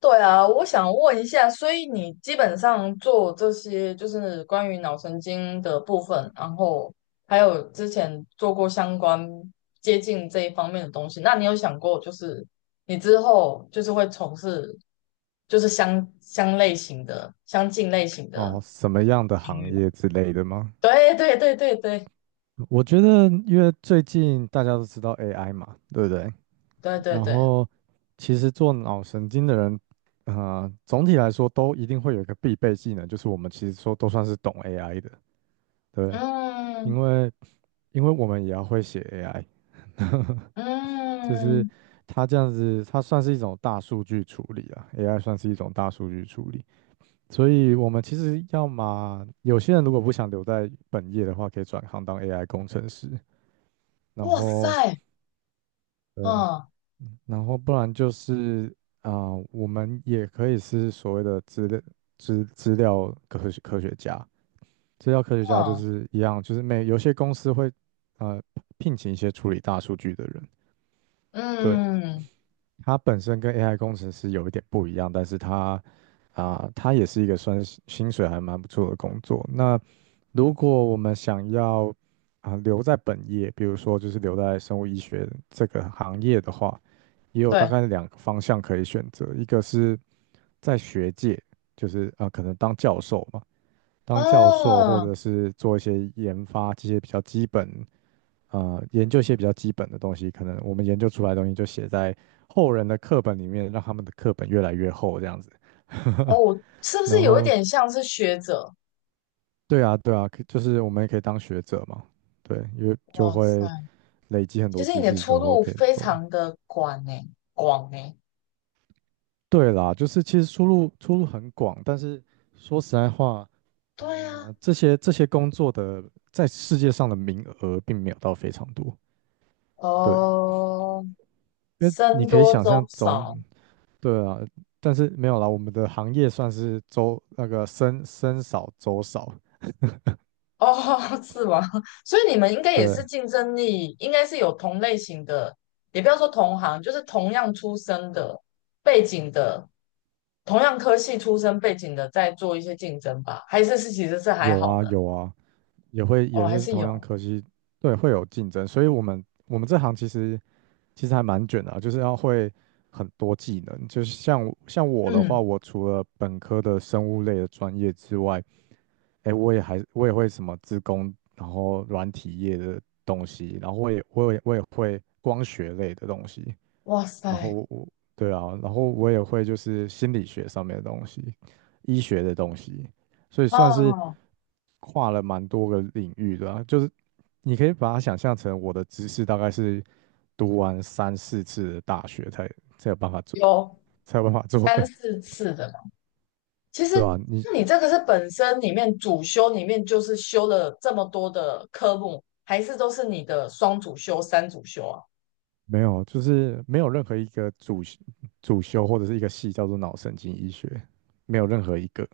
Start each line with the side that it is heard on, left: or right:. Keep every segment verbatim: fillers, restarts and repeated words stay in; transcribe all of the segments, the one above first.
left: 对啊，我想问一下，所以你基本上做这些就是关于脑神经的部分，然后还有之前做过相关接近这一方面的东西，那你有想过就是你之后就是会从事就是相相类型的、相近类型的
right: 哦，什么样的
left: 领
right: 行
left: 域吗？
right: 业之类的吗？
left: 对对对对对
right: 我觉得，因为最近大家都知道 A I 嘛，对不对？
left: 对对
right: 然
left: 对，
right: 后，其实做脑神经的人，啊，总体来说都一定会有一个必备技能，就是我们其实说都算是懂 A I 的，对不对？
left: 嗯
right: 因为，因为我们也要会写 A I，就是
left: 嗯，
right: 它这样子，它算是一种大数据处理啊，A I 算是一种大数据处理。所以我们其实要么有些人如果不想留在本业的话，可以转行当 A I 工程师，然
left: 哇
right: 后
left: 塞，
right: 对，
left: 嗯
right: 然后不然就是啊、我们也可以是所谓的资料资资料科学科学家，资料科学家就
left: 嗯
right: 是一样，就是每有些公司会呃聘请一些处理大数据的人，对，
left: 嗯，
right: 它本身跟 A I 工程师有一点不一样，但是它啊、它也是一个算是薪水还蛮不错的工作。那如果我们想要啊、留在本业，比如说就是留在生物医学这个行业的话，也有大
left: 对。
right: 概两个方向可以选择，一个是在学界，就是啊、可能当教授嘛，当教授或
left: 哦，
right: 者是做一些研发这些比较基本。呃研究一些比较基本的东西，可能我们研究出来的东西就写在后人的课本里面，让他们的课本越来越厚这样子。
left: 哦，是不
right: 然
left: 是有一
right: 后，
left: 点像是学者？
right: 对啊，对啊，可就是我们也可以当学者嘛，对，因为就
left: 哇塞，
right: 会累积很
left: 其
right: 多
left: 实你
right: 知
left: 的
right: 识之
left: 出
right: 后
left: 路
right: 可以
left: 非
right: 做的
left: 常的广呢，广呢。
right: 对啦，就是其实出路出路很广，但是说实在话，
left: 对啊，
right: 呃，这些这些工作的在世界上的名额并没有到非常多，对，
left: 哦，
right: 因为你
left: 僧
right: 可以
left: 多
right: 想
left: 粥
right: 象总
left: 少，
right: 对啊，但是没有啦，我们的行业算是周那个僧僧少粥少，
left: 哦，是吗？所以你们应该也是
right: 对，
left: 竞争力，应该是有同类型的，也不要说同行，就是同样出身的背景的，同样科系出身背景的，在做一些竞争吧？还是是其实是还
right: 有
left: 好
right: 啊
left: 的？
right: 有啊，也会
left: 哦，
right: 也
left: 还
right: 是
left: 是
right: 同样
left: 有，
right: 科系，对，会有竞争，所以我们我们这行其实其实还蛮卷的啊，就是要会很多技能，就是像我像我的
left: 嗯，
right: 话，我除了本科的生物类的专业之外，哎，我也还我也会什么资工，然后软体业的东西，然后我也我也我也会光学类的东西，
left: 哇
right: 然后
left: 塞，
right: 我，对啊，然后我也会就是心理学上面的东西，医学的东西，所以算是
left: 哦。
right: 跨了蛮多个领域的啊就是你可以把它想象成我的知识大概是读完三四次的大学才才有办法做，
left: 有，
right: 才有办法做
left: 三
right: 的，
left: 四次的嘛。其 实，
right: 对吧、你
left: 那你这个是本身里面主修里面就是修了这么多的科目，还是都是你的双主修、三主修啊？
right: 没有，就是没有任何一个主主修或者是一个系叫做脑神经医学，没有任何一个。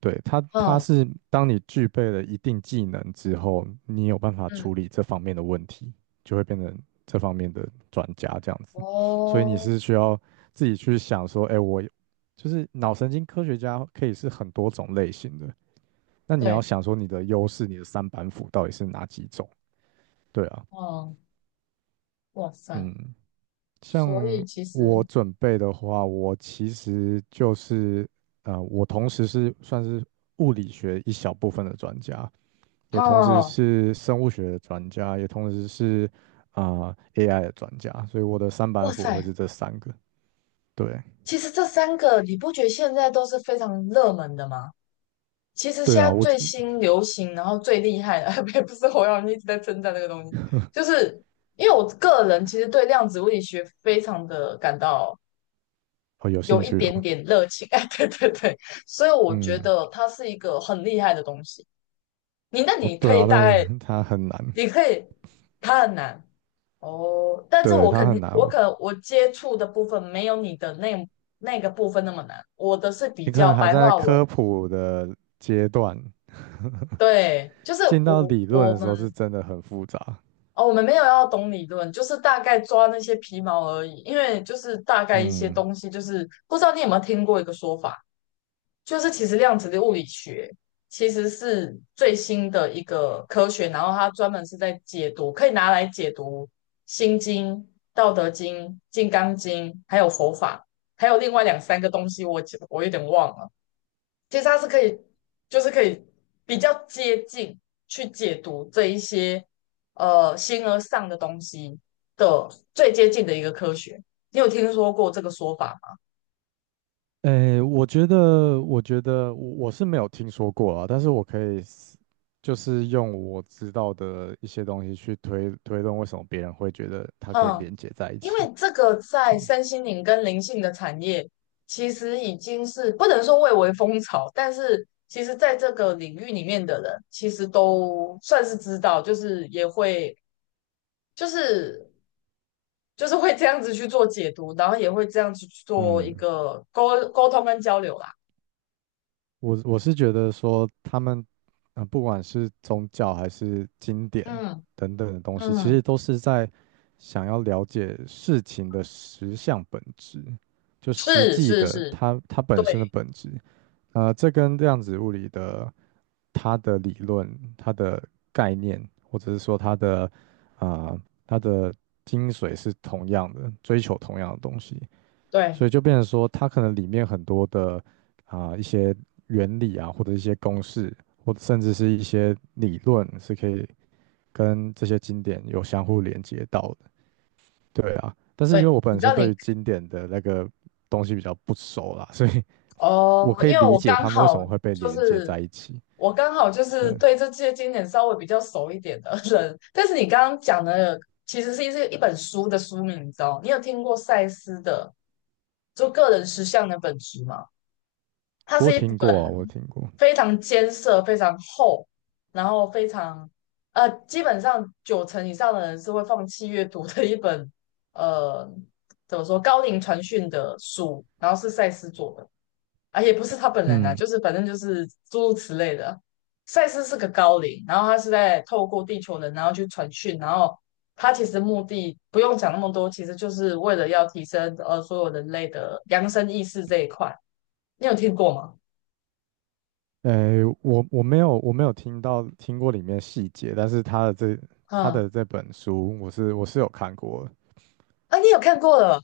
right: 对，它，它
left: 嗯
right: 是当你具备了一定技能之后，你有办法
left: 嗯，
right: 处理这方面的问题，就会变成这方面的专家这样子。所以你
left: 哦，
right: 是需要自己去想说，哎，我就是脑神经科学家可以是很多种类型的，那你要
left: 对，
right: 想说你的优势，你的三板斧到底是哪几种？对啊，
left: 嗯，哇塞，
right: 嗯，像
left: 所以其
right: 我
left: 实，
right: 准备的话，我其实就是，呃，我同时是算是物理学一小部分的专家。也同时
left: 哦，
right: 是生物学的专家，也同时是啊、呃 A I 的专家，所以我的三板
left: 哇
right: 斧会
left: 塞，
right: 是这三个。对
left: 其实这三个你不觉得现在都是非常热门的吗？其实
right: 对
left: 现
right: 啊，
left: 在
right: 我
left: 最
right: 觉
left: 新流行，然后最厉害的，也不是我让人一直在称赞这个东西，就是因为我个人其实对量子物理学非常的感到
right: 哦有
left: 有
right: 兴
left: 一
right: 趣哦，
left: 点点热情，哎，对对对，所以我觉
right: 嗯，
left: 得它是一个很厉害的东西。你那
right: 哦
left: 你
right: 对
left: 可以
right: 啊，
left: 大
right: 但
left: 概，
right: 是它很难，
left: 你可以，它很难哦，但是
right: 对
left: 我
right: 它
left: 肯
right: 很
left: 定，
right: 难，
left: 我
right: 我
left: 可能我接触的部分没有你的那那个部分那么难，我的是比
right: 你可
left: 较
right: 能还
left: 白
right: 在
left: 话文，
right: 科普的阶段，
left: 对，就是
right: 进到
left: 我
right: 理论的
left: 我
right: 时候是
left: 们。
right: 真的很复杂，
left: 哦，我们没有要懂理论，就是大概抓那些皮毛而已。因为就是大概一些
right: 嗯，
left: 东西，就是不知道你有没有听过一个说法，就是其实量子的物理学其实是最新的一个科学，然后它专门是在解读，可以拿来解读《心经》《道德经》《金刚经》，还有佛法，还有另外两三个东西我记，我我有点忘了。其实它是可以，就是可以比较接近去解读这一些呃形而上的东西的最接近的一个科学。你有听说过这个说法吗？
right: 诶，我觉得，我觉得我我是没有听说过啊，但是我可以是就是用我知道的一些东西去推推动，为什么别人会觉得它可以
left: 嗯，
right: 连接在一
left: 因
right: 起。
left: 为这个
right: 就
left: 在三星灵跟灵性的产业，其实已经是不能说蔚为风潮，但是其实在这个领域里面的人，其实都算是知道，就是也会就是就是会这样子去做解读，然后也会这样子去做一
right: 嗯，
left: 个沟沟通跟交流啦。
right: 我我是觉得说他们，呃，不管是宗教还是经典
left: 嗯
right: 等等的东西，其
left: 嗯，
right: 实都是在想要了解事情的实相本质，就实
left: 是
right: 际
left: 是
right: 的
left: 是，
right: 它它本身的
left: 对
right: 本质。呃，这跟量子物理的它的理论、它的概念，或者是说它的啊、呃它的精髓是同样的，追求同样的东西，所
left: 对
right: 以就变成说，它可能里面很多的啊、一些原理啊，或者一些公式，或者甚至是一些理论，是可以跟这些经典有相互连接到的。对啊，但是因
left: 对，
right: 为我
left: 你
right: 本
left: 知
right: 身
left: 道
right: 对
left: 你
right: 于经典的那个东西比较不熟啦，所以我
left: 哦，
right: 可以
left: 因为
right: 理
left: 我
right: 解
left: 刚
right: 他们为什
left: 好
right: 么会被
left: 就
right: 连接
left: 是
right: 在一起。
left: 我刚好就是
right: 对，
left: 对这些经典稍微比较熟一点的人，但是你刚刚讲的其实是一是一本书的书名，你知道？你有听过赛斯的就个人实相的本质吗？它
right: 我
left: 是
right: 有
left: 一
right: 听过啊，
left: 本
right: 我有听过。
left: 非常艰涩、非常厚，然后非常呃，基本上九成以上的人是会放弃阅读的一本呃，怎么说高龄传讯的书，然后是赛斯做的，啊，也不是他本人啊，
right: 嗯，
left: 就是反正就是诸如此类的。赛斯是个高龄，然后他是在透过地球人，然后去传讯，然后他其实目的不用讲那么多，其实就是为了要提升呃所有人类的扬升意识这一块。你有听过吗？
right: 呃，我我没有我没有听到听过里面细节，但是他的这他
left: 嗯，
right: 的这本书，我是我是有看过的。
left: 啊，你有看过了？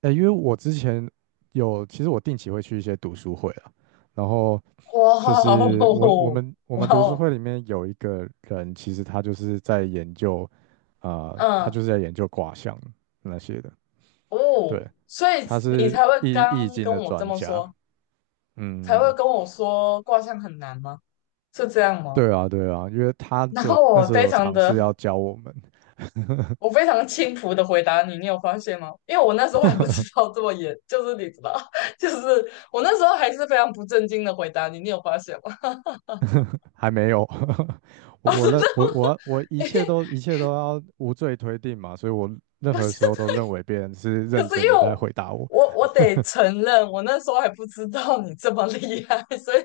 right: 呃，因为我之前有，其实我定期会去一些读书会啊，然后
left: 哇
right: 就是我我
left: 哦，
right: 们我
left: 哇
right: 们读书
left: 哦，
right: 会里面有一个人，其实他就是在研究，啊、他
left: 嗯，
right: 就是在研究卦象那些的。对，
left: 哦，所以
right: 他
left: 你
right: 是
left: 才会
right: 易易
left: 刚
right: 经
left: 跟
right: 的
left: 我这
right: 专
left: 么
right: 家，
left: 说，才会
right: 嗯，
left: 跟我说卦象很难吗？是这样吗？
right: 对啊，对啊，因为他
left: 然
right: 就
left: 后
right: 那
left: 我
right: 时候
left: 非
right: 有
left: 常
right: 尝
left: 的，
right: 试要教我们，
left: 我非常轻浮的回答你，你有发现吗？因为我那时候还不知道这么严，就是你知道，就是我那时候还是非常不正经的回答你，你有发现吗？
right: 还没有，我
left: 啊，
right: 我
left: 真的
right: 那我
left: 吗？
right: 我我一 切都一切都要无罪推定嘛，所以我任
left: 不是。
right: 何时候都认为别人是
left: 可
right: 认
left: 是因
right: 真
left: 为
right: 的在
left: 我
right: 回答我，
left: 我我得承认，我那时候还不知道你这么厉害，所以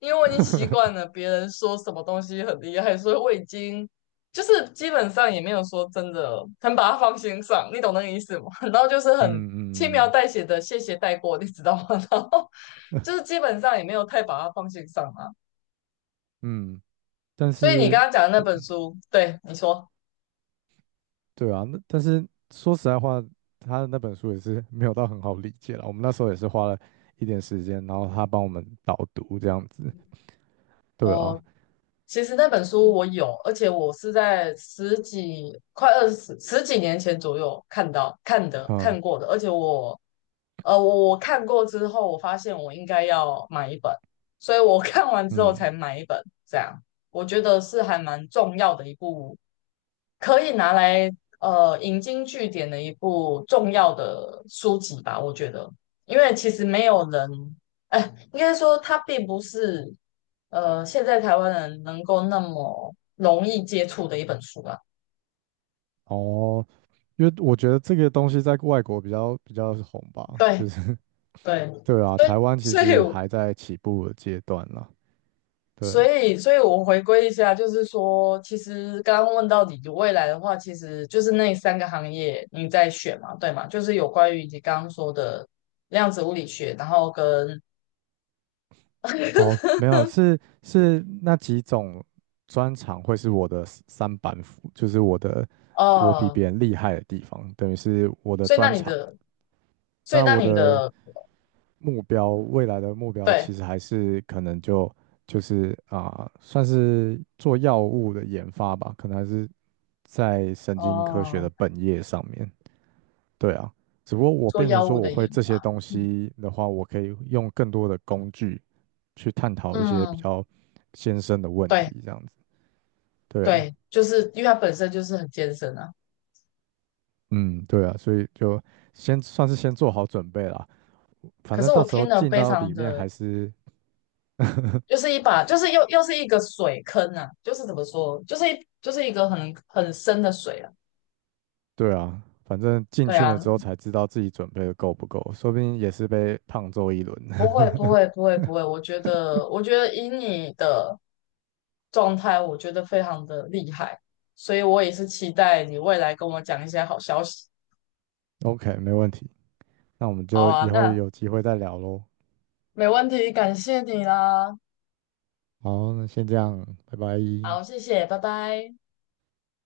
left: 因为我已经习惯了别人说什么东西很厉害，所以我已经就是基本上也没有说真的很把它放心上，你懂那个意思吗？然后就是很
right: 嗯
left: 轻描
right: 嗯
left: 淡写的谢谢带过，你知道吗？然后就是基本上也没有太把它放心上啊。
right: 嗯，但
left: 所以你
right: 是
left: 刚刚讲的那
right: 我
left: 本书，对你说。
right: 对啊，那但是说实在话，他的那本书也是没有到很好理解了，我们那时候也是花了一点时间，然后他帮我们导读这样子，对
left: 哦，
right: 啊，
left: 其实那本书我有，而且我是在十几、快二十、十几年前左右看到、看的、
right: 嗯
left: 看过的。而且我，呃，我我看过之后，我发现我应该要买一本，所以我看完之后
right: 嗯，
left: 才买一本。这样，我觉得是还蛮重要的一部可以拿来呃引经据典的一部重要的书籍吧，我觉得，因为其实没有人，哎，应该说它并不是呃现在台湾人能够那么容易接触的一本书吧。
right: 哦，因为我觉得这个东西在外国比较比较红吧，就
left: 对
right: 是
left: 对
right: 对啊，
left: 对，
right: 台湾其
left: 所以
right: 实
left: 我
right: 还在起步的阶段啦。对，
left: 所以所以我回归一下，就是说，其实刚刚问到你的未来的话，其实就是那三个行业你在选嘛，对嘛？就是有关于你刚刚说的量子物理学，然后跟
right: 哦，没有，是是那几种专长会是我的 s- 三板斧，就是我的我比
left: 哦，
right: 别人厉害的地方，等于是我的
left: 所以那
right: 专
left: 你
right: 长。
left: 的，所以
right: 那
left: 那
right: 我
left: 你
right: 的
left: 的，
right: 目标，未来的目标
left: 对，
right: 其实还是可能就就是啊、算是做药物的研发吧，可能还是在神经科学的
left: 哦，
right: 本业上面。对啊，只不过我
left: 做
right: 变成
left: 药
right: 说
left: 物
right: 我
left: 的
right: 会
left: 研
right: 这些
left: 发，
right: 东
left: 嗯，
right: 西的话，我可以用更多的工具去探讨一些比
left: 嗯，
right: 较艰深的问
left: 对
right: 题，这样子。对啊，
left: 对，就是因为它本身就是很艰深啊。
right: 嗯，对啊，所以就先算是先做好准备啦。反
left: 可
right: 正
left: 是
right: 到
left: 我
right: 时
left: 听
right: 候
left: 了
right: 进
left: 非
right: 到
left: 常
right: 里面
left: 的，
right: 还是，
left: 就是一把，就是又又是一个水坑啊，就是怎么说，就是一就是一个很很深的水啊。
right: 对啊，反正进
left: 对
right: 去了
left: 啊，
right: 之后才知道自己准备的够不够，说不定也是被胖揍一轮。
left: 不会不会不会不会，我觉得我觉得以你的状态，我觉得非常的厉害，所以我也是期待你未来跟我讲一些好消息。
right: OK,没问题，那我们
left: 好
right: 就
left: 啊，
right: 以后
left: 那
right: 有机会再聊喽。
left: 没问题，感谢你啦。
right: 好，那先这样，拜拜。
left: 好，谢谢，拜拜。